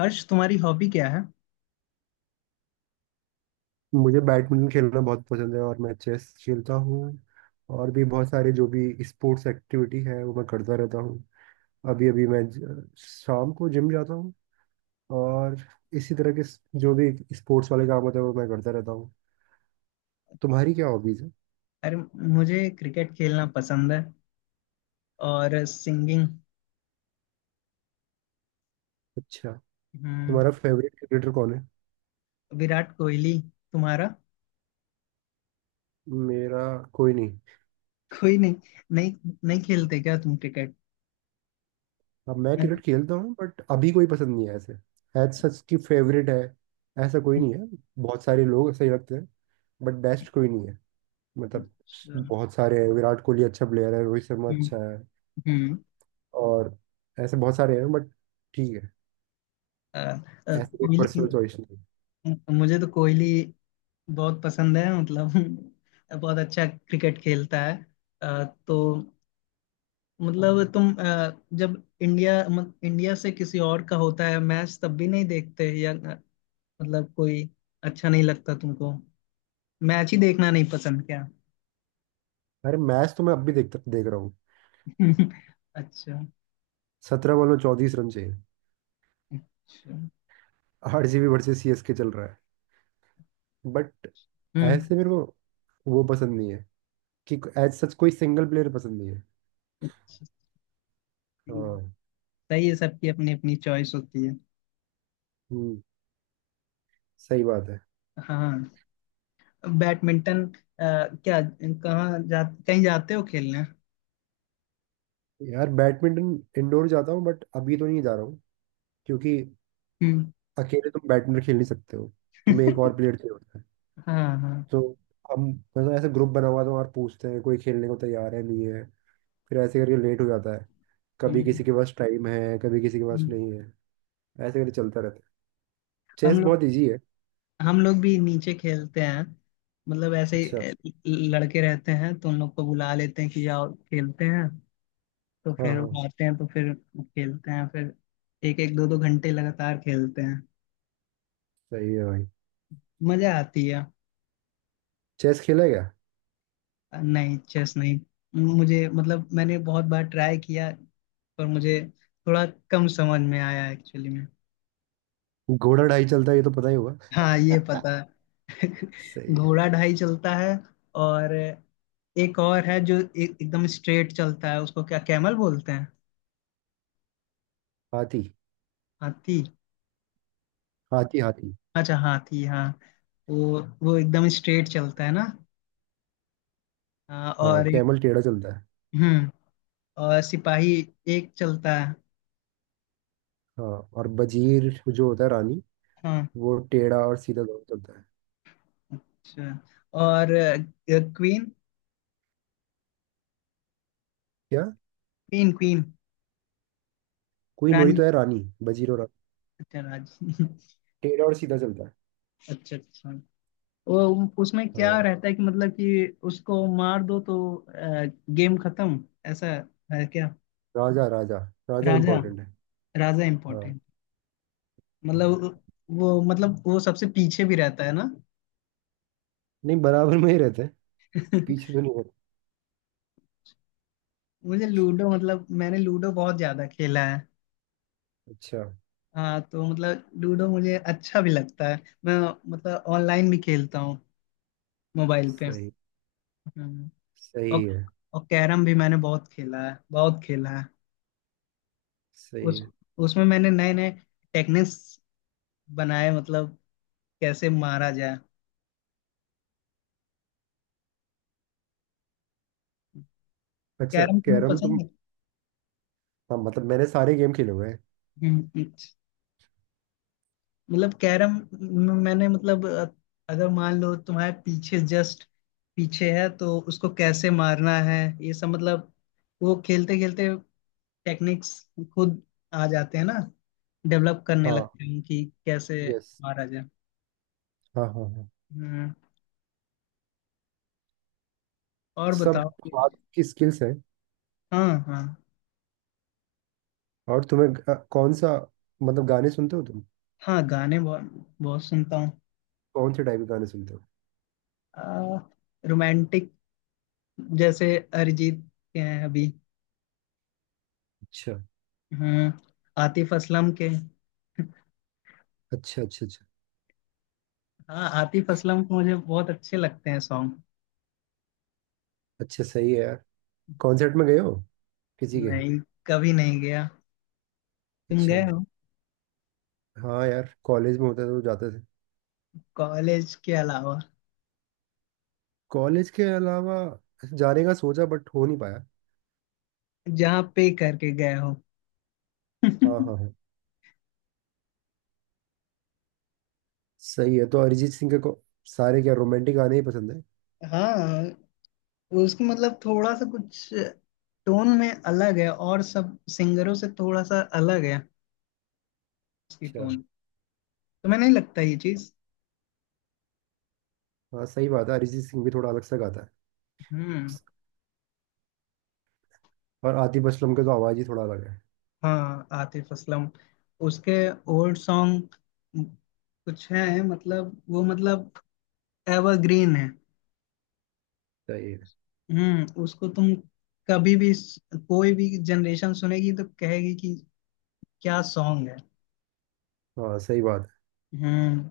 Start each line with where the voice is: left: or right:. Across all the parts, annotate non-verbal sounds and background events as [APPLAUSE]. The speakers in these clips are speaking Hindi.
left: हर्ष, तुम्हारी हॉबी क्या है?
right: मुझे बैडमिंटन खेलना बहुत पसंद है और मैं चेस खेलता हूँ। और भी बहुत सारे जो भी स्पोर्ट्स एक्टिविटी है वो मैं करता रहता हूँ। अभी अभी मैं शाम को जिम जाता हूँ और इसी तरह के जो भी स्पोर्ट्स वाले काम होते हैं वो मैं करता रहता हूँ। तुम्हारी क्या हॉबीज है?
left: अरे, मुझे क्रिकेट खेलना पसंद है। और सिंगिंग।
right: अच्छा।
left: हम्म।
right: तुम्हारा फेवरेट क्रिकेटर कौन है?
left: विराट कोहली। तुम्हारा?
right: मेरा कोई नहीं।
left: कोई नहीं। नहीं, नहीं, खेलते क्या तुम क्रिकेट?
right: अब मैं क्रिकेट
left: अच्छा।
right: खेलता हूँ बट अभी कोई पसंद नहीं है ऐसे। एज सच की फेवरेट है, ऐसा कोई नहीं है। बहुत सारे लोग ऐसे ही लगते हैं बट बेस्ट कोई नहीं है। मतलब, बहुत सारे हैं। विराट कोहली अच्छा प्लेयर है, रोहित शर्मा
left: हम्म।
right: अच्छा है
left: हम्म,
right: और ऐसे बहुत सारे हैं बट ठीक है।
left: अ,
right: ऐसे कोई
left: कोहली।
right: पर्सनल चॉइस नहीं।
left: मुझे तो कोहली बहुत पसंद है, मतलब [LAUGHS] बहुत अच्छा क्रिकेट खेलता है। तो मतलब तुम, जब इंडिया इंडिया से किसी और का होता है मैच, तब भी नहीं देखते, या मतलब कोई अच्छा नहीं लगता तुमको? मैच ही देखना नहीं पसंद क्या?
right: अरे मैच तो मैं अब भी देख रहा हूँ।
left: [LAUGHS] अच्छा।
right: 17 बॉल में 34 रन चाहिए।
left: अच्छा।
right: आरसीबी वर्सेस सीएसके चल रहा है बट
left: हम्म।
right: ऐसे मेरे को वो पसंद नहीं है कि एज सच कोई सिंगल प्लेयर पसंद नहीं है।
left: अच्छा, सही है।
right: हाँ।
left: सही है, सबकी अपनी अपनी चॉइस होती है।
right: हम्म, सही बात है।
left: हाँ। बैडमिंटन, क्या, कहाँ जा कहीं जाते हो खेलने?
right: यार बैडमिंटन इंडोर जाता हूँ बट अभी तो नहीं जा रहा हूँ क्योंकि
left: हम्म।
right: अकेले तुम बैडमिंटन खेल नहीं सकते हो। तुम्हें एक और प्लेयर
left: [LAUGHS]
right: चाहिए होता है।
left: हाँ, हाँ।
right: तो हम मतलब ऐसे ग्रुप बना हुआ था और पूछते हैं कोई खेलने को तैयार है नहीं है। फिर ऐसे करके लेट हो जाता है। कभी किसी
left: हम्म,
right: के पास टाइम है, कभी किसी के पास
left: हम्म।
right: नहीं है। ऐसे करके चलता रहता है।
left: हम
right: चेस
left: लोग
right: बहुत इजी है।
left: हम लोग भी नीचे खेलते हैं, मतलब ऐसे
right: अच्छा।
left: ही लड़के रहते हैं तो उन लोग को बुला लेते हैं कि जाओ खेलते हैं। तो
right: हाँ
left: फिर
right: हाँ,
left: वो आते हैं तो फिर खेलते हैं फिर एक एक दो दो घंटे लगातार खेलते हैं।
right: सही है भाई।
left: मजा आती है।
right: चेस खेला क्या?
left: नहीं, चेस नहीं। मुझे मतलब मैंने बहुत बार ट्राई किया, पर मुझे थोड़ा कम समझ में आया, एक्चुअली में।
right: घोड़ा ढाई चलता है, ये तो पता ही होगा।
left: हाँ, ये पता है।
right: [LAUGHS] सही
left: [LAUGHS]
right: है।
left: घोड़ा ढाई चलता है। और एक और है जो एकदम स्ट्रेट चलता है। उसको क्या, कैमल बोलते हैं?
right: हाथी।
left: हाथी।
right: हाथी हाथी।
left: अच्छा, हाथी, हाँ। वो एकदम स्ट्रेट चलता है ना? हाँ,
right: हाँ
left: और एक।
right: कैमल टेढ़ा चलता है।
left: हम्म। और सिपाही एक चलता है।
right: हाँ और बजीर जो होता है, रानी,
left: हाँ,
right: वो टेढ़ा और सीधा दोनों चलता है।
left: अच्छा। और क्वीन,
right: क्या?
left: क्वीन। क्वीन,
right: क्वीन वही
left: रानी।
right: तो है, रानी, बजीर और रानी।
left: अच्छा, राज। [LAUGHS]
right: टेढ़ा और सीधा चलता है।
left: अच्छा, अच्छा। वो, उसमें क्या
right: हाँ।
left: रहता है कि, मतलब कि उसको मार दो तो गेम खत्म, ऐसा है क्या?
right: राजा राजा। राजा
left: राजा,
right: इम्पोर्टेंट है।
left: राजा
right: हाँ।
left: इम्पोर्टेंट। मतलब
right: हाँ।
left: वो, मतलब वो सबसे पीछे भी रहता है ना?
right: नहीं बराबर में ही रहते हैं।
left: [LAUGHS]
right: पीछे तो नहीं रहते।
left: मुझे लूडो, मतलब मैंने लूडो बहुत ज्यादा खेला है।
right: अच्छा।
left: हाँ, तो मतलब लूडो मुझे अच्छा भी लगता है। मैं मतलब ऑनलाइन भी खेलता हूँ, मोबाइल पे।
right: सही।
left: हम्म। और
right: सही है।
left: और कैरम भी मैंने बहुत खेला है, बहुत खेला है।
right: सही
left: उस
right: है।
left: उसमें मैंने नए नए टेक्निक्स बनाए, मतलब कैसे मारा जाए।
right: अच्छा
left: कैरम तुम्हें
right: कैरम तुम।
left: पसंद है?
right: हाँ मतलब मैंने सारे गेम खेले हुए हैं।
left: हम्म। मतलब कैरम में मैंने, मतलब, अगर मान लो तुम्हारे पीछे, जस्ट पीछे है, तो उसको कैसे मारना है, ये सब मतलब वो खेलते खेलते टेक्निक्स खुद आ जाते हैं ना, डेवलप करने
right: हाँ
left: लगते हैं कि कैसे
right: यस।
left: मारा जाए।
right: हाँ हाँ हाँ।
left: हम्म। और
right: सब
left: बताओ।
right: हाथ की स्किल्स हैं।
left: हाँ, हाँ।
right: और तुम्हें कौन सा मतलब गाने सुनते हो तुम?
left: हाँ, गाने बहुत, बहुत सुनता हूँ।
right: कौन से टाइप के गाने सुनते हो?
left: आ, रोमांटिक, जैसे अरिजीत के हैं अभी।
right: अच्छा
left: हम्म। आतिफ असलम के।
right: अच्छा अच्छा। अच्छा।
left: हाँ, आतिफ असलम के मुझे बहुत अच्छे लगते हैं सॉन्ग।
right: अच्छा सही है यार। कॉन्सर्ट में गए हो किसी के?
left: नहीं, कभी नहीं गया। तुम
right: अच्छा।
left: गए हो?
right: हाँ यार कॉलेज में होता तो जाते थे।
left: कॉलेज के अलावा?
right: कॉलेज के अलावा जाने का सोचा बट हो नहीं पाया।
left: जहाँ पे करके गए हो?
right: हाँ हाँ हाँ।
left: [LAUGHS]
right: सही है। तो अरिजीत सिंह के को सारे क्या रोमांटिक गाने ही पसंद है?
left: हाँ, उसकी मतलब थोड़ा सा कुछ टोन में अलग है, और सब सिंगरों से थोड़ा सा अलग है उसकी
right: अच्छा।
left: टोन। तुम्हें नहीं लगता ये चीज?
right: हाँ सही बात है, अरिजीत सिंह भी थोड़ा अलग सा गाता है।
left: हम्म।
right: और आतिफ असलम का तो आवाज़ ही थोड़ा अलग है।
left: हाँ, आतिफ असलम, उसके ओल्ड सॉन्ग कुछ हैं, मतलब वो मतलब एवरग्रीन है।
right: सही है।
left: हम्म। उसको तुम कभी भी कोई भी जनरेशन सुनेगी तो कहेगी कि क्या सॉन्ग है।
right: हाँ सही बात
left: हम्म।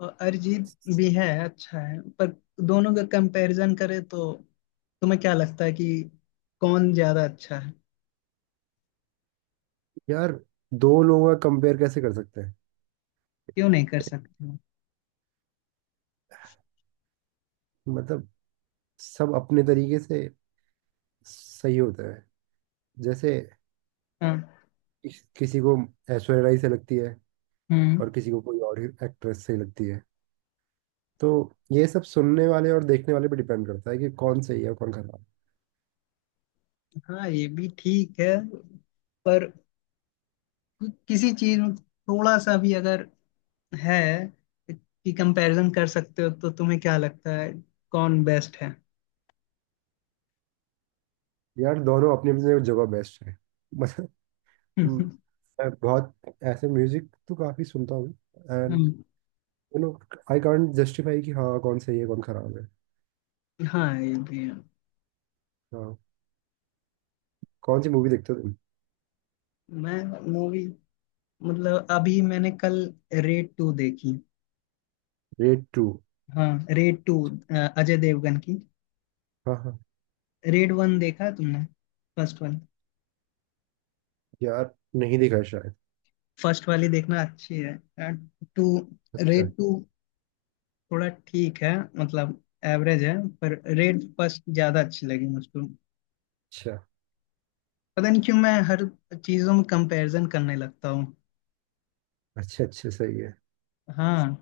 left: और अरिजीत भी है, अच्छा है, पर दोनों का कंपैरिजन करे तो तुम्हें क्या लगता है कि कौन ज्यादा अच्छा है?
right: है यार। दो लोगों का कंपेयर कैसे कर सकते हैं?
left: क्यों नहीं कर सकते हो?
right: मतलब सब अपने तरीके से सही होता है। जैसे
left: हाँ।
right: किसी को ऐश्वर्या राय से लगती है
left: हम्म।
right: और किसी को कोई और एक्ट्रेस से लगती है। तो ये सब सुनने वाले और देखने वाले पे डिपेंड करता है कि कौन सही है और कौन खराब।
left: हाँ, ये भी ठीक है, पर किसी चीज में थोड़ा सा भी अगर है कि कंपैरिजन कर सकते हो तो तुम्हें क्या लगता है, कौन बेस्ट है?
right: है यार दोनों अपनी अपनी जगह बेस्ट है। [LAUGHS] मतलब, हम्म,
left: [LAUGHS]
right: मैं बहुत ऐसे म्यूजिक तो काफी सुनता हूँ and
left: hmm.
right: You know I can't justify कि हाँ कौन सही है कौन खराब है।
left: हाँ, ये भी है।
right: हाँ। कौन सी मूवी देखते हो तुम?
left: मैं मूवी मतलब अभी मैंने कल रेड टू देखी।
right: Raid two.
left: हाँ, रेड टू, अजय देवगन की।
right: हाँ हाँ।
left: रेड वन देखा है तुमने? First one?
right: यार नहीं देखा है शायद।
left: फर्स्ट वाली देखना अच्छी है। टू,
right: अच्छा
left: रेड टू थोड़ा ठीक है, मतलब एवरेज है, पर रेड फर्स्ट ज्यादा अच्छी लगी मुझको।
right: अच्छा
left: पता नहीं क्यों मैं हर चीजों में कंपैरिजन करने लगता हूँ।
right: अच्छा। अच्छा सही है।
left: हाँ,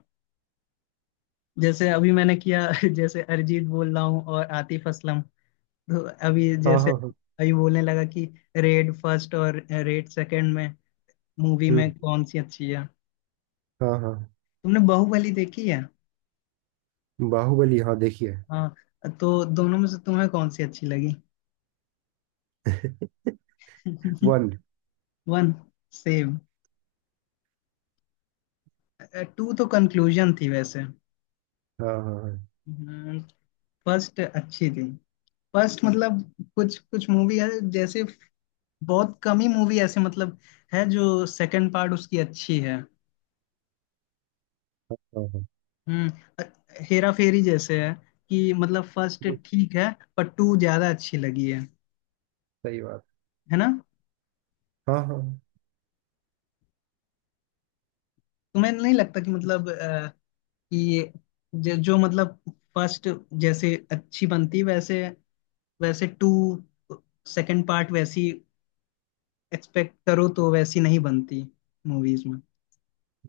left: जैसे अभी मैंने किया [LAUGHS] जैसे अरिजीत बोल रहा हूँ और आतिफ असलम, तो अभी
right: हाँ
left: जैसे
right: हाँ हाँ।
left: अभी बोलने लगा कि रेड फर्स्ट और रेड सेकंड में, मूवी में
right: हम्म,
left: कौन सी अच्छी है।
right: हाँ हाँ।
left: तुमने बाहुबली देखी है?
right: बाहुबली हाँ देखिए।
left: हाँ। तो दोनों में से तुम्हें कौन सी अच्छी लगी?
right: वन।
left: [LAUGHS] One, same. टू तो कंक्लूजन थी वैसे।
right: हाँ हाँ हाँ।
left: फर्स्ट अच्छी थी। फर्स्ट मतलब कुछ कुछ मूवी है जैसे, बहुत कम ही मूवी ऐसे मतलब है जो सेकंड पार्ट उसकी अच्छी है।
right: हाँ हाँ,
left: हम्म। हेरा फेरी जैसे है, कि मतलब फर्स्ट
right: हम्म,
left: ठीक है, पर टू ज्यादा अच्छी लगी है
right: सही बात।
left: है ना?
right: हाँ हाँ।
left: तुम्हें नहीं लगता कि मतलब, कि ये जो मतलब फर्स्ट जैसे अच्छी बनती, वैसे वैसे टू, सेकंड पार्ट वैसी एक्सपेक्ट करो तो वैसी नहीं बनती मूवीज में?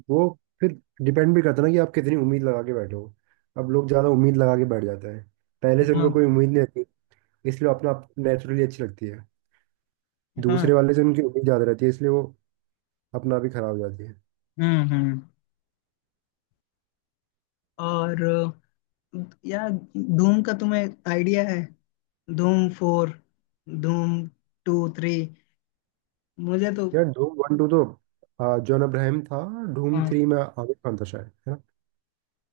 right: वो फिर डिपेंड भी करता है ना कि आप कितनी उम्मीद लगा के बैठे हो। अब लोग ज़्यादा उम्मीद लगा के बैठ जाते हैं। पहले से उनको कोई
left: हाँ,
right: उम्मीद नहीं रहती, इसलिए अपना नेचुरली अच्छी लगती है।
left: हाँ।
right: दूसरे वाले से उनकी उम्मीद ज़्यादा रहती है इसलिए वो अपना भी खराब हो जाती है।
left: हम्म, हम्म। और यार, धूम का तुम्हें आइडिया है? धूम फोर, धूम टू, थ्री, मुझे तो।
right: यार धूम वन टू तो जॉन अब्राहम था। धूम
left: हाँ,
right: थ्री में आमिर खान था शायद, है ना।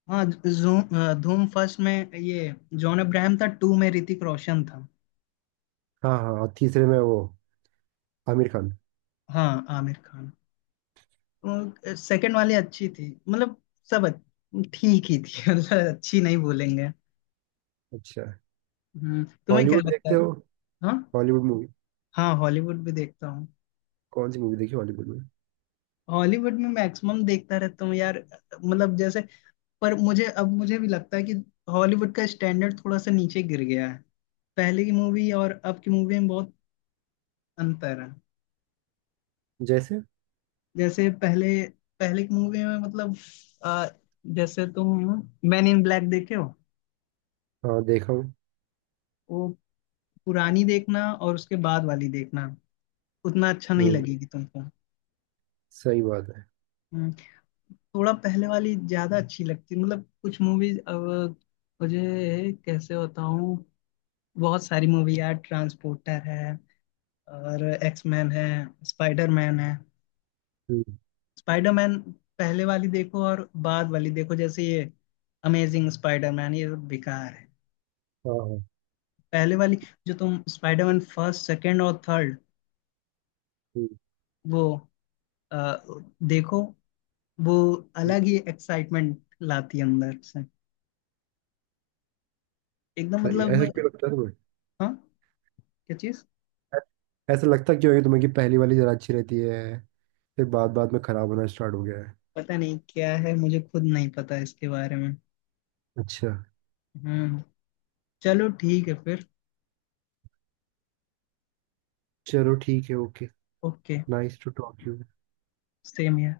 left: हाँ, धूम फर्स्ट में ये जॉन अब्राहम था, टू में ऋतिक रोशन था।
right: हाँ हाँ और तीसरे में वो आमिर खान।
left: हाँ, आमिर खान। तो सेकंड वाली अच्छी थी, मतलब सब ठीक ही थी [LAUGHS] मतलब अच्छी नहीं बोलेंगे।
right: अच्छा
left: हम्म। तुम्हें क्या
right: हॉलीवुड
left: लगता
right: देखते
left: है?
right: हो?
left: हाँ,
right: हॉलीवुड मूवी?
left: हाँ, हॉलीवुड भी देखता हूँ।
right: कौन सी मूवी देखी हॉलीवुड में?
left: हॉलीवुड में मैक्सिमम देखता रहता हूँ यार, मतलब जैसे, पर मुझे अब मुझे भी लगता है कि हॉलीवुड का स्टैंडर्ड थोड़ा सा नीचे गिर गया है। पहले की मूवी और अब की मूवी में बहुत अंतर है।
right: जैसे?
left: जैसे पहले, पहले की मूवी में मतलब, अ, जैसे तुम मैन इन ब्लैक देखे हो,
right: हाँ देखा हूँ।
left: वो पुरानी देखना और उसके बाद वाली देखना, उतना अच्छा नहीं
right: हम्म,
left: लगेगी तुमको।
right: सही बात है।
left: हम्म। थोड़ा पहले वाली ज्यादा अच्छी लगती, मतलब कुछ मूवीज अब, मुझे कैसे बताऊं, बहुत सारी मूवी यार, ट्रांसपोर्टर है, और एक्समैन है, स्पाइडरमैन है।
right: हम्म,
left: स्पाइडरमैन पहले वाली देखो और बाद वाली देखो, जैसे ये अमेजिंग स्पाइडरमैन, ये सब बेकार है।
right: हाँ हाँ।
left: पहले वाली, जो तुम स्पाइडरमैन फर्स्ट, सेकंड और थर्ड
right: हम्म।
left: वो, अ, देखो, वो अलग ही एक्साइटमेंट लाती है अंदर से एकदम,
right: तो
left: मतलब।
right: ऐसा क्यों लगता है तुम्हें?
left: हाँ, क्या चीज?
right: ऐसा लगता क्यों है कि तुम्हें कि पहली वाली ज़रा अच्छी रहती है, फिर बाद बाद में ख़राब होना स्टार्ट हो गया है?
left: पता नहीं क्या है, मुझे खुद नहीं पता इसके बारे में।
right: अच्छा।
left: हम्म। चलो ठीक है फिर।
right: चलो ठीक है okay.
left: Okay.
right: Nice to talk you.
left: Same.